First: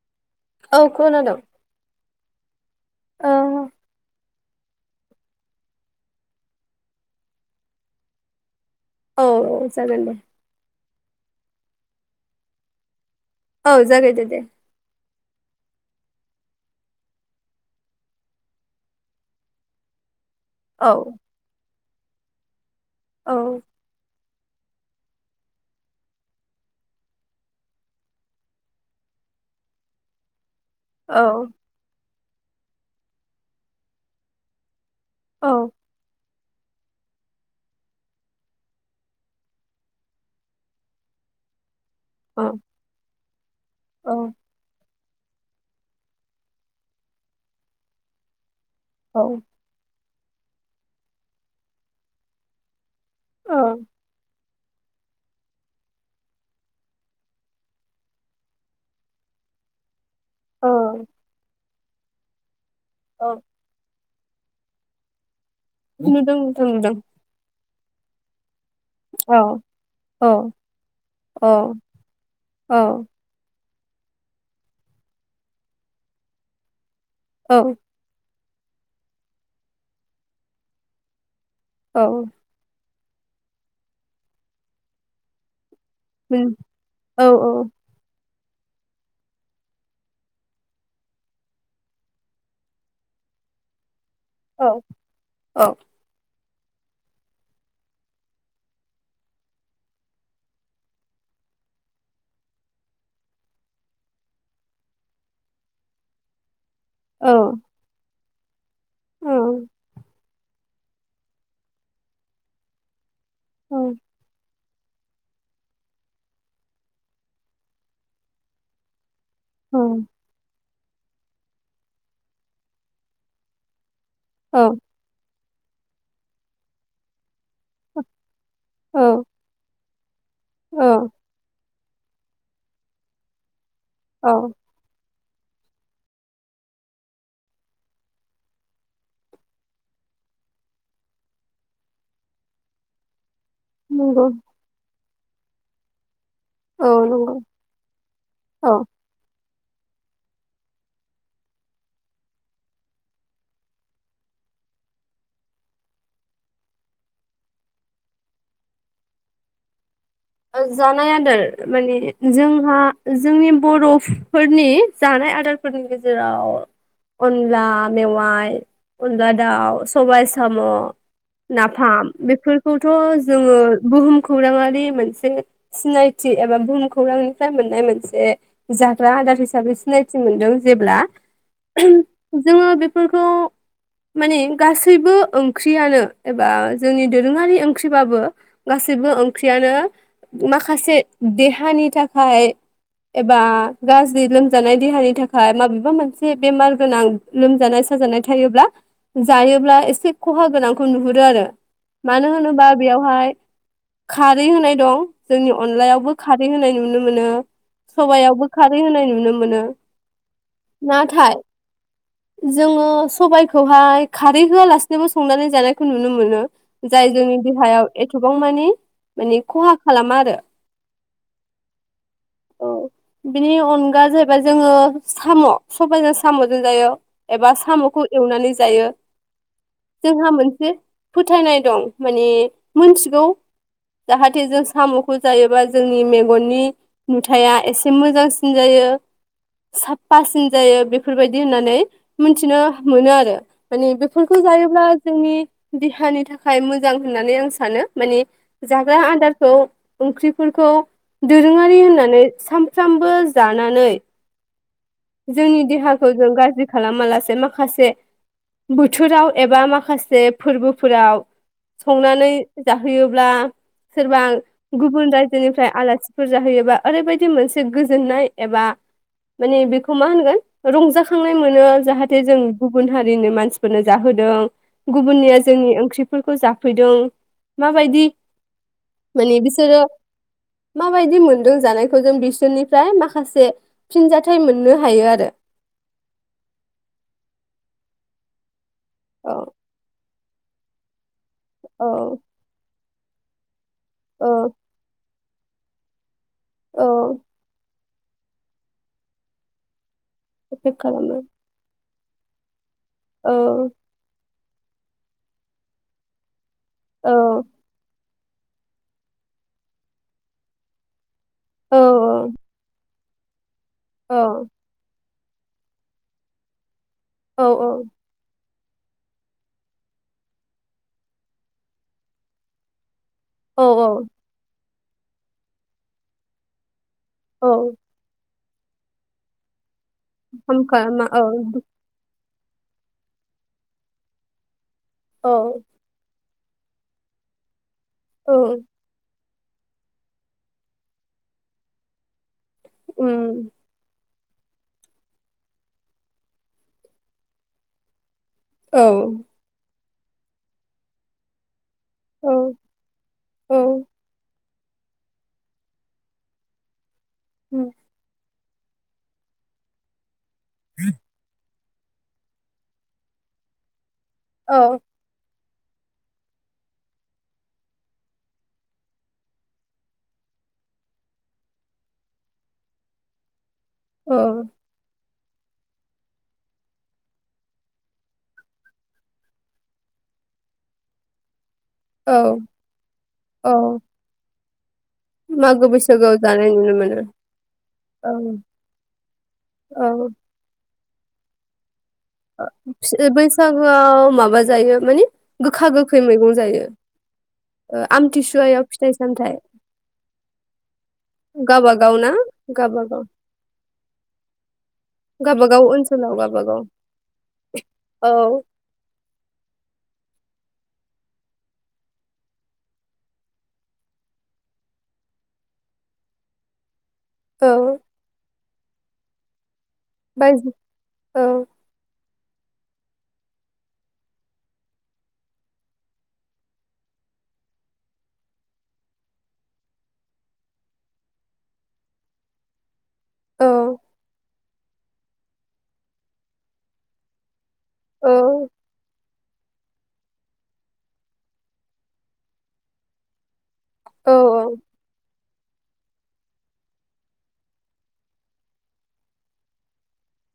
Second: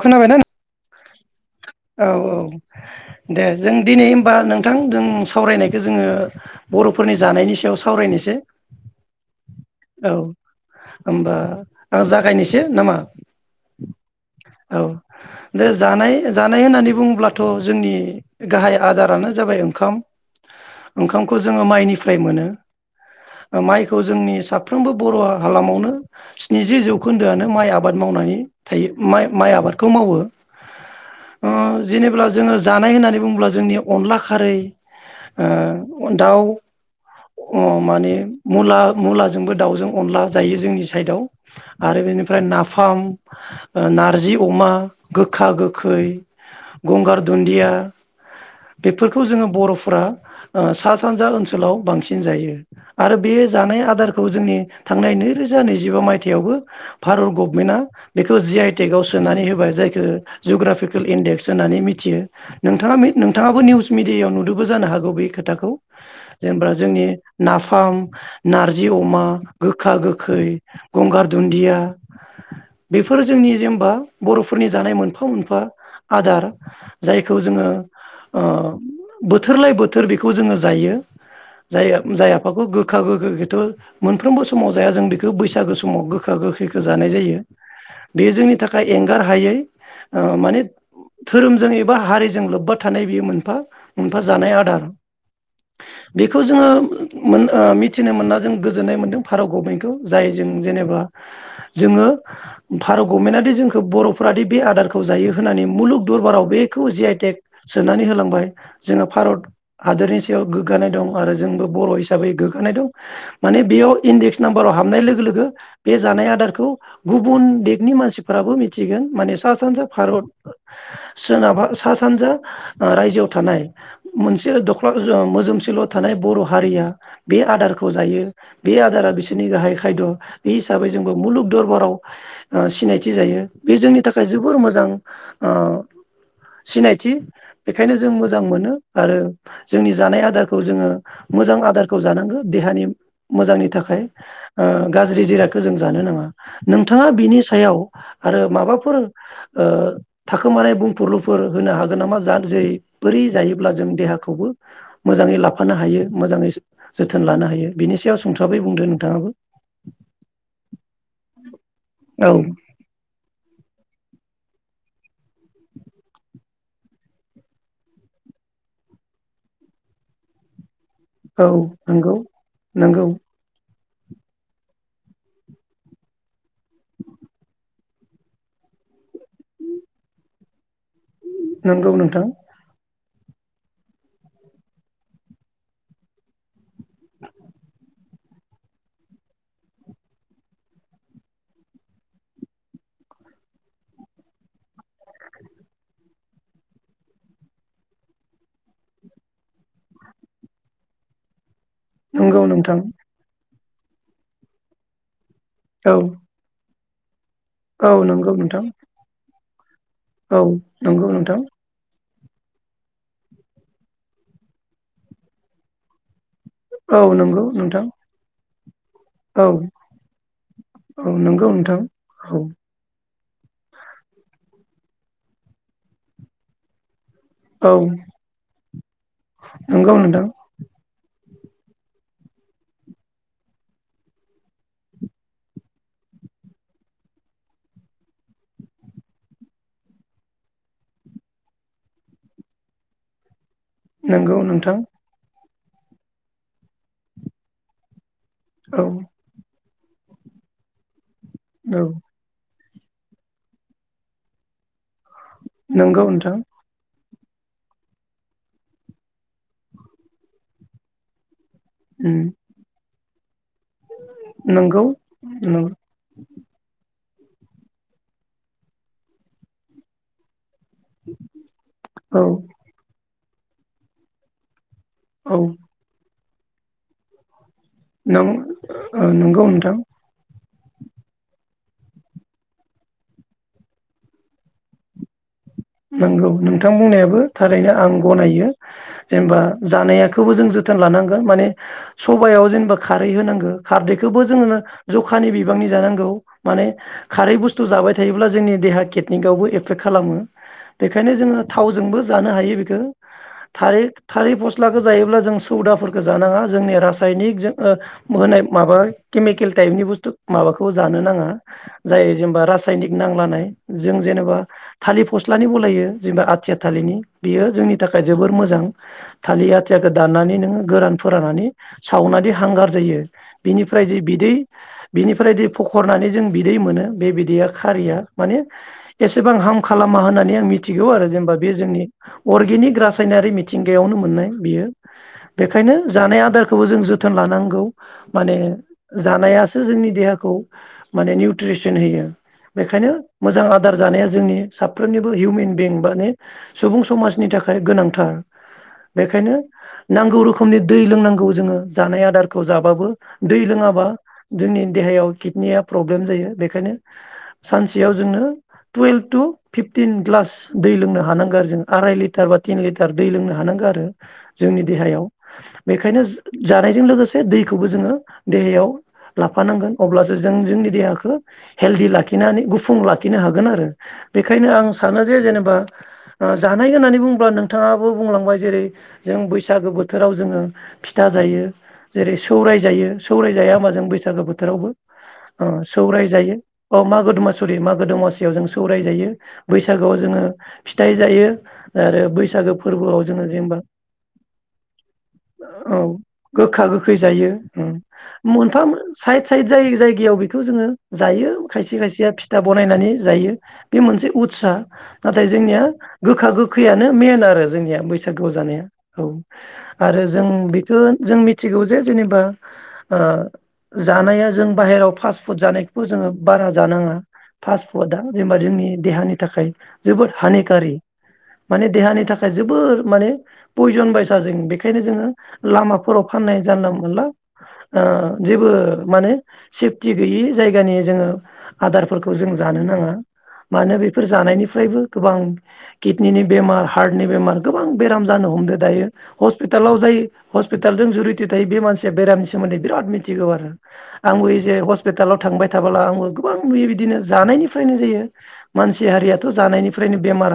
खोनाबायना औ खोनादों। औ औ। औ दे जों दिनै होनबा नोंथां जों सावरायनायखौ जोङो बरफोरनि जानायनि सायाव सावरायनोसै। औ औ जागोन दे। औ होमबा आं जागायनोसै नामा औ जागाय दे दे। औ जे जानाय जानाय होननानै बुङोब्लाथ जोंनि गाहाय आजारानो जाबाय ओंखाम‌। औ ओंखामखौ जोङो माइनि फ्राय मोनो। औ माइखौ जोंनि साफ्रोमबो बर हालामावनो स्निजि जौखोन्दोआनो माइ आबाद मावनानै थायो। माइ माइ आबादखौ मावो। औ। ओ जेनेब्ला जोङो जानाय होननानै बुङोब्ला जोंनि अनला खारै। औ ओ दाउ। अ माने मुला मुलाजोंबो दाउजों अनला जायो जोंनि साइदआव। आरो बेनिफ्राय औ नाफाम। नारजि अमा। गोखा गोखै गंगार दुन्दिया। बेफोरखौ औ जोङो बरफोरा ओ सा सानजा ओनसोलाव बांसिन जायो । आरो बे औ जानाय आदारखौ जोंनि थांनाय नैरोजा नैजिबा मायथाइयावबो भारत गभमेन्टआ बे खौ जि आइटेकआव सोनानै होबाय जायखो जुग्राफिकेल औ इन्डेक्स होननानै मिथ थियो। नोंथाङा मि औ नोंथाङाबो निउस मि दियाव नुदोंबो जानो हागौ बे खोथाखौ खौ नुदों नोंथां जेनबा नुदों जोंनि नाफ फाम नारजि अमा औ गोखा औ गोखै गंगार औ दुन्दिया औ जोंनि जेनबा बरफोरनि जानाय मोनफा मोनफा आदार जायखौ औ जोङो ओ बोथोरलाय बोथोर बेखौ जोङो जायो जाय औ जाय आफाखौ गो गोखा गोखैखोथ मोनफ्रोमबो समाव जाया जों बेखो बैसागो सम समाव गोखा गोखैखौ जानाय जायो बेयो जोंनि थाखाय एंगार हायै ओ माने धोरोमजों एबा हारिजों लोब्बा थानाय बेयो मोनफा मोनफा जानाय आदार बे बेखौ जोङो ओ मोनथिनो मोनना जों गोजोननाय मोनदों भारत गभमेन्टखौ जाय जों जेनेबा जोङो भारत गभमेन्टआ दि जोंखौ बर'फोरादि बे आदारखौ जायो होननानै मुलुग दरबाराव बे बेखौ जि आइ टेक सोनानै होलांबाय जोङो भारत हादरनि जि याव गोग्गानाय दं आरो जोंबो बर' हिसाबै गोग्गानाय दं माने बेयाव इडेक्स नाम बारआव हाबनाय लोगो लोगो बे जानाय आदारखौ गुबुन देगनि मानसिफोराबो मिथिगोन माने स सा सानजा भारत सोरनाबा सा-सानजा ओ रायजोआव थानाय मोनसे दख्ला जों मोजोम स सेल थानाय बर हारिया बे आदारखौ जायो बे आदारा बिसोरनि गाहाय खायद बि औ हिसाबै जोंबो मुलुग दरबाराव ओ सिनायथि जायो बे जोंनि थाखाय औ जोबोर मोजां ओ सिनायथि बेखायनो जों मोजां मोनो आरो जोंनि जानाय आदारखौ जोङो मोजां आदारखौ जानांगो देहानि मोजांनि थाखाय नंगौ ओ गाज्रि जिरादखौ जों जानो नाङा औ नोंथाङा नंगौ बिनि सायाव आरो औ माबाफोर ओ थाखोमानाय बुंफोरलुफोर होनो हागोन नामा जा जेरै बोरै जायोब्ला जों देहाखौबो मोजाङै लाफानो हायो मोजाङै जोथोन लानो हायो बिनि सायाव सुंसाबै बुंदो नोंथाङाबो ओस जानाय आदार माने औ जोंहा जोंनि बर' फ फोरनि जानाय आदारफोरनि गेजेराव अनला मेवाइ अनला दाउ सबाय साम नाफाम नंगौ बेफोरखौथ नंगौ जोङो, बुहुम खौराङारि मोनस बे सिनायथि एबा बुहुम खौरांनिफ्राय मोननाय मोनसे जाग्रा आदार हिसाबै सिनायथि मोनदों जेब्ला, नंगौ नोंथां फोरखौ माने गासैबो ओंख्रियानो एबा जोंनि दोरोङारि ओंख्रिबाबो गासैबो ओंख्रियानो, माखासे देहानि थाखाय एबा गाज्रि लोमजानाय देहानि थाखाय माबेबा मोनसे बेमार गोनां लोमजानाय साजानाय थायोब्ला जायोब्ला एसे खहा गोनांखौ नुहुरो आरो, मानो नंगौ होनोबा नोंथां बेयावहाय, खारै होनाय दं, जोंनि औ अनलायावबो खारै होनायनि नुनो नुनो मोनो, औ नंगौ सबाययावबो नोंथां खारै होनाय नुनो मोनो औ नंगौ नाथाय, नोंथां जोङो सबाइखौहाय खारै होआलासिनोबो संनानै जानायखौ नुनो मोनो, जाय औ जोंनि नंगौ नोंथां देहायाव एथबांमानि माने औ खहा औ नंगौ नोंथां औ बिनि अनगा जाहैबाय जोङो साम सबायाइजों सामजों जायो, एबा औ सामखौ एवनानै जायो नंगौ नोंथां जोंहा मोनसे, फोथायनाय दं माने मोनथिगौ जाहाथे जों, सामखौ जायोबा जोंनि मेगननि नुथाया एसे मोजांसिन जायो साफासिन जायो, बेफोरबायदि होननानै मोनथिनो मोनो आरो माने नंगौ बेफोरखौ नोंथां जायोब्ला जोंनि देहानि थाखाय मोजां होननानै आं सानो माने औ जाग्रा आदार, अ ओंख्रिफोरखौ दोरोङारि औ होननानै साम सानफ्रामबो जानानै। जोंनि नंगौ देहाखौ जों नोंथां गाज्रि खालामालासे, बे माखासे बोथोराव एबा माखासे फोरबोफोराव उम संनानै जाहोयोब्ला सोरबा नंगौ गुबुन नों रायजोनिफ्राय आलासिफोर जाहैयोबा ओरैबाय थिम मोनसे गोजोननाय एबा माने बेखौ मा होनगोन, रंजाखांनाय मोनो औ जाहाथे जों गुबुन हारि, ओरैनो मानसिफोरनो जाहोदों। औ गुबुननिया जोंनि ओंख्रि फोरखो जाफैदों। माबायदि नों ओ माने नंगौ नोंथां बिसोरो माबायदि मोन जों जानायखौ जों बिसोरनिफ्राय माखासे फिनजाथाय मोननो हायो आरो। नोंगौ नोंथां बुंनायाबो थारैनो आं गनायो। औ जेनेबा जानाया खौबो जों जोथोन लानां माने औ सबायाव जेनेबा खारै होनांगो। खारदैखौबो औ जोंनो जख खानि बिबांनि जानांगौ। माने औ खारै बुस्थु जाबाय थायोब्ला जोंनि देहा किटनिकावबो एफेक्ट खालामो। एफेक्ट बेखायनो खालामो जोङो थावजोंबो जानो हायो बिखो। औ थालिद थालि बस फसलाखो जायोब्ला जों सौदाफोरखौ जानाङा। जोंनि औ रासायनिकजों ओ होनाय माबा केमिकेल टाइपनि बुस्थु माबाखौ जानो नाङा। औ जाय जेनेबा रासायनिक नांलानाय। जों औ जेनोबा थालि फस्लानि बलायो जेनेबा आथिया थालिनि। औ बियो जोंनि थाखाय जोबोर मोजां। थालिर आथियाखौ दाननानै नोङो गोरान फोराननानै सावनादि हांगार जायो। औ बिनिफ्राय जे बिदै बिनिफ्राय दै फखरनानै जों बिदै मोनो बेबायदिया औ खारिया माने एसेबां हामखा मा होननानै आं हार्म मिथिगौ खालामा आरो औ जेनेबा बे जोंनि अर्गेनिक रासायनारि मिथिंगायावनो मोननाय बियो। औ बेखायनो जानाय आदार खौबो जों जोथोन लानांगौ। औ माने जानाय जोंनि देहाखौ माने निउट्रिसन होयो। बेखायनो मोजां उम आदार जानाया जोंनि साफ्रोमनिबो हिउमेन बिं माने सुबुं समाजनि थाखाय गोनांथार। औ बेखायनो नांगौ रोखोमनि दै लोंनांगौ जोङो। जानाय औ आदारखौ जाबाबो दै औ लोङाबा जोंनि देहायाव किडनिया प्रब्लेम जायो बेखायनो उम सानसेयाव जोंनो टुएलभ टु फिफटिन ग्लास दै लोंनो हानांगो आरो जों आराय लिटार बा तिन लिटार दै लोंनो हानांगो आरो। औ जोंनि देहायाव बेखायनो जो जानायजों लोगोसे दैखौबो जोङो देहायाव लाफानांगोन अब्लासो जों जोंनि देहाखौ हेल्दि लाखिनानै गुफुं लाखिनो हागोन आरो। औ बेखायनो आं सानो जे जेनेबा जानाय होननानै बुंङोब्ला नोंथाङाबो बुंलांबाय जेरै जों बैसागो बोथोराव जोङो फिथा जायो औ जेरै सौराय जायो औ सौरायजाया माजों बैसागो बोथ थोरावबो अ मागो सौराय बैसागोआव जायो जानाय नुनो अ मोनो मागो दमासुरि मागो दमासियाव जों औ सौ जायो बैसागोआव औ जोङो फिथाइ जायो। आरो बैसागो फोरबोआव जोङो जेनेबा बैसागोआव माबा जायो माने गोखा औ गोखै मैगं जायो गोखा गोखै जायो उम ओ मोनफा आमथिसुवायाव फिथाइ साइद सामथाइ साइद जाय जायगायाव बेखौ जोङो जायो खायसे गावबागाव खायसेया ना फिथा बनायनानै गावबागाव जायो। बे मोनसे उत्सा नाथाय जोंनिया गावबागाव ओनसोलाव गोखा गावबागाव गोखैयानो बे होनो आरो जोंनिया औ बैसागुआव जानाया औ आरो जों बिखौ जों मिथिगौ जे जेनेबा ओ जानाया जों बाहेराव फास्ट फुड जानायखौबो जोङो बारा जानाङा। फास्ट औ फुदा होमबा जोंनि देहानि थाखाय जोबोद बायजो हानिकारि औ माने देहानि थाखाय जोबोर माने पयजन बायसा जों बेखायनो जोङो लामाफोराव फाननाय जानला मोनला ओ जेबो माने सेफटि गैयि जायगानि जोङो आदारफोरखौ जों जानो नाङा। औ मानो बेफोर जानायनि फ्रायबो गोबां किडनिनि बेमार हार्टनि बेमार गोबां बेराम औ जानो हमदो दायो। हस्पिटालाव जायो हस्पिटालजों जुरित थायो बे मानसिया बेरामनि सोमोन्दै बेराद मिथिगौ आरो औ आंबो जे हस्पिटालाव थाबा थांबाय थाबला आंबो गोबां बि बिदिनो जानायनिफ्रायनो यो मानसि हारियाथ' जानायनिफ्रायनो बेमार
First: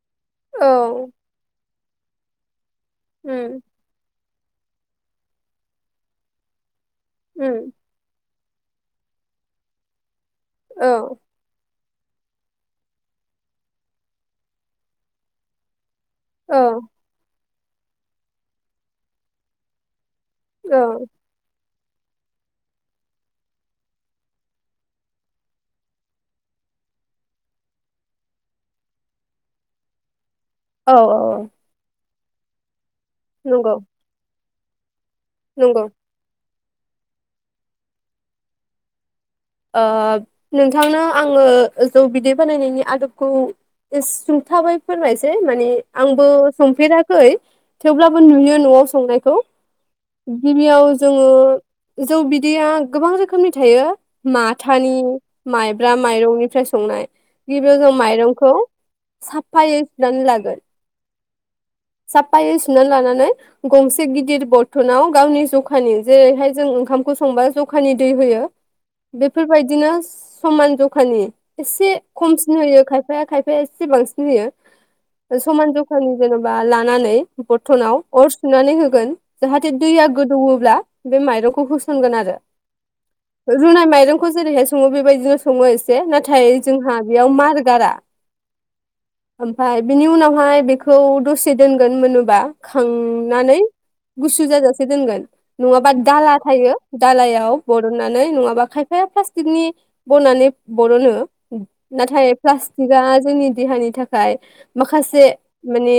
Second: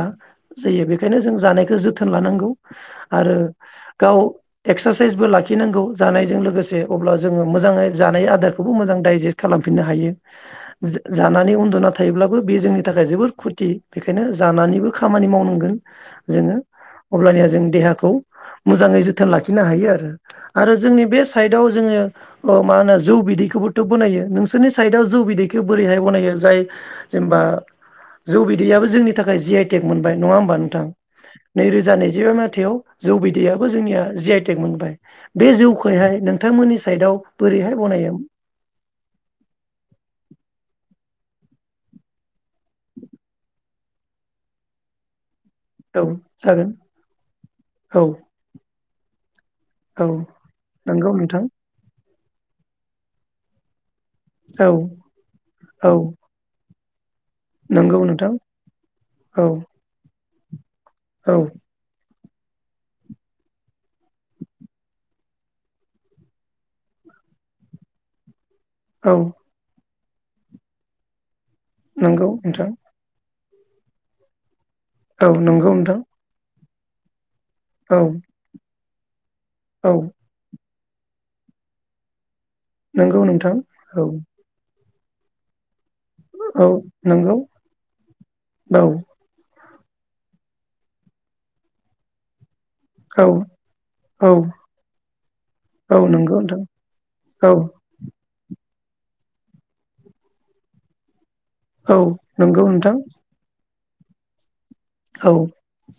जायो औ बेखायनो जों जानायखौ जोथ जोथोन लानांगौ । आरो उम गाव एक्सारसाइसबो लाखिनांगौ जानायजों लोगोसे जे अब्ला जोङो उम मोजाङै जानाय आदार खौबो मोजां डाइजेस्ट खालामफिननो हायो। औ जा जाननि उन्दना था थायोब्ला । बो बे जोंनि थाखाय जोबोद खथि बेखायनो जानानैबो खामानि मावनांगोन । औ जोङो अब्लानिया जों देहाखौ मोजाङै जोथोन लाखिनो हायो आरो । आरो जोंनि औ बे साइदाव जोङो ओ मा होनो जौ बिदैखौबोथ बनायो नोंसोरनि साइदाव जौ बिदैखौ बोरैहाय बनायो जाय जेनेबा जौ बिदैयाबो जोंनि थाखाय जि आइटेक मोनबाय । नङा होमबा नोंथां औ नैरोजा नैज [unintelligible] माइथायाव जौ बिदैयाबो नंगौ जोंनिया जि आइट थेक मोनबाय । बे नंगौ जौखौहाय नों नोंथांमोननि साइदआव बोरैहाय बनायो । ओ नोंथांनो आङो जौ बिदै बानायनायनि आदबखौ सुंथाबाय फोरमानसै । माने औ आंबो जागोन संफेराखै औ थेवबो नुयो न'आव संनायखौ औ । गिबियाव नंगौ जोङो नोंथां । जौ बिदैया गोबां रोखोमनि थायो । औ माथानि औ माइब्रा माइरंनिफ्राय सं संनाय । जेबो जों नंगौ नोंथां माइरंखौ औ साफायै सुनानै लागो [inaudible] औ । साफायै सुनानै लानानै गंसे गिदिर बर्थनाव गावनि जखानि जेरैहाय जों ओंखामखौ संबा जखानि दै होयो औ । बेफोर बायदिनो समान जखानि एसे नंगौ खमसिन नोंथां होयो खायफाया खायफा सेएसे बांसिन होयो औ नंगौ समान नोंथां जखानि जोनोम बा लानानै बथनाव औ अर सुनानै हो गोन जाहाथे औ दैया गोदौओब्ला बे माइरंखौ होसनगोन आरो नंगौ नोंथां रुनाय औ माइरंखौ जेरैहाय संङो बे बे बायदिनो संङोज जे नाथाय औ जोंहा बेयाव नंगौ मारगारा औ फाय बिनि उनावहाय बेखौ दसे दोनगोन मोनोबा औ खांनानै औ गुसु जाजासे दोनगोन नङाबा औ दाला नंगौ नोंथां थायो औ दालायाव बरननानै नङा बा खायफाया फास्टिकनि बनानै बरनो औ नाथाय नंगौ नोंथां प्लास्टिकआ जोंनि देहानि थाखाय माखासे औ माने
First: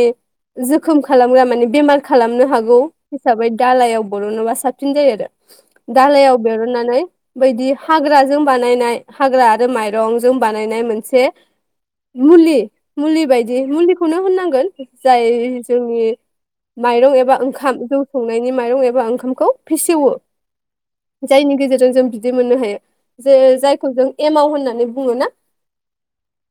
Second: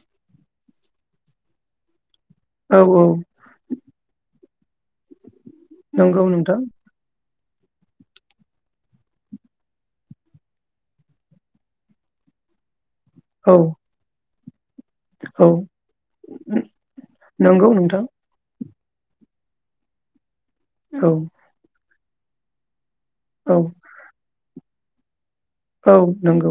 जोखोम खालामग्रा माने बेमार खालामनो हागौ औ हिसाबै दालायाव बरनोबा सा फिन जायो आरो नंगौ दालायाव नोंथां बेरननानै बायदि हाग्राजों बानायनाय हाग्रा आरो माइरंजों बानायनाय मोनसे मुलि मुलि बायदि औ मुलिखौनो होननां गोन जाय औ जोंनि माइरं एबा नंगौ ओंखाम जौ नोंथां संनायनि माइरं ए वा ओंखामखौ फेसेवो औ जायनि गेजेरजों जों दि मोननो हायो। जे औ जायखौ जों एमाव होननानै बुंङो ना? औ नंगौ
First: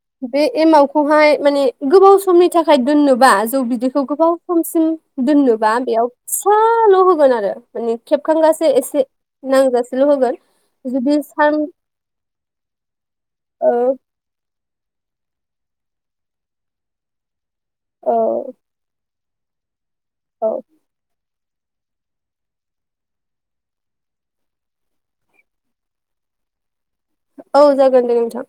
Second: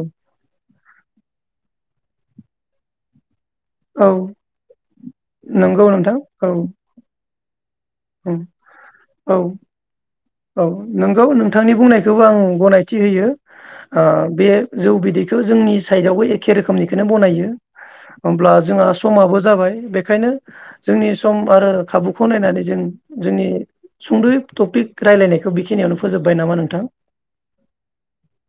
खौहाय माने गोबाव समनि थाखाय दोननो [unintelligible] जौ बिदैखौ औ गोबाव समसिम दोननोबा नंगौ बेयाव नोंथां औ फिसाल होगोन आरो मानि औ खेबखांगासे एसे औ नांजासेल होगोन औ जुदि नोंगौ सान नोंथांनि बुंनायखौबो आं गनायथि होयो औ ओ बे जौ बि बेखौ जोंनि साइडआवबो एखे रोखोमनिखौनो बनायो औ होमब्ला जोंहा समाबो जाबाय बे बेखायनो औ जोंनि- सम आरो खाबुखौ नायनानै जों जोंनि सुंदयै टपिक रायलायनायखौ बेखिनियावनो फोजोब्बाय नामा नोंथां औ जागोन दे नोंथां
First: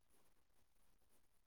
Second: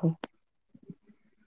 औ [unintelligible]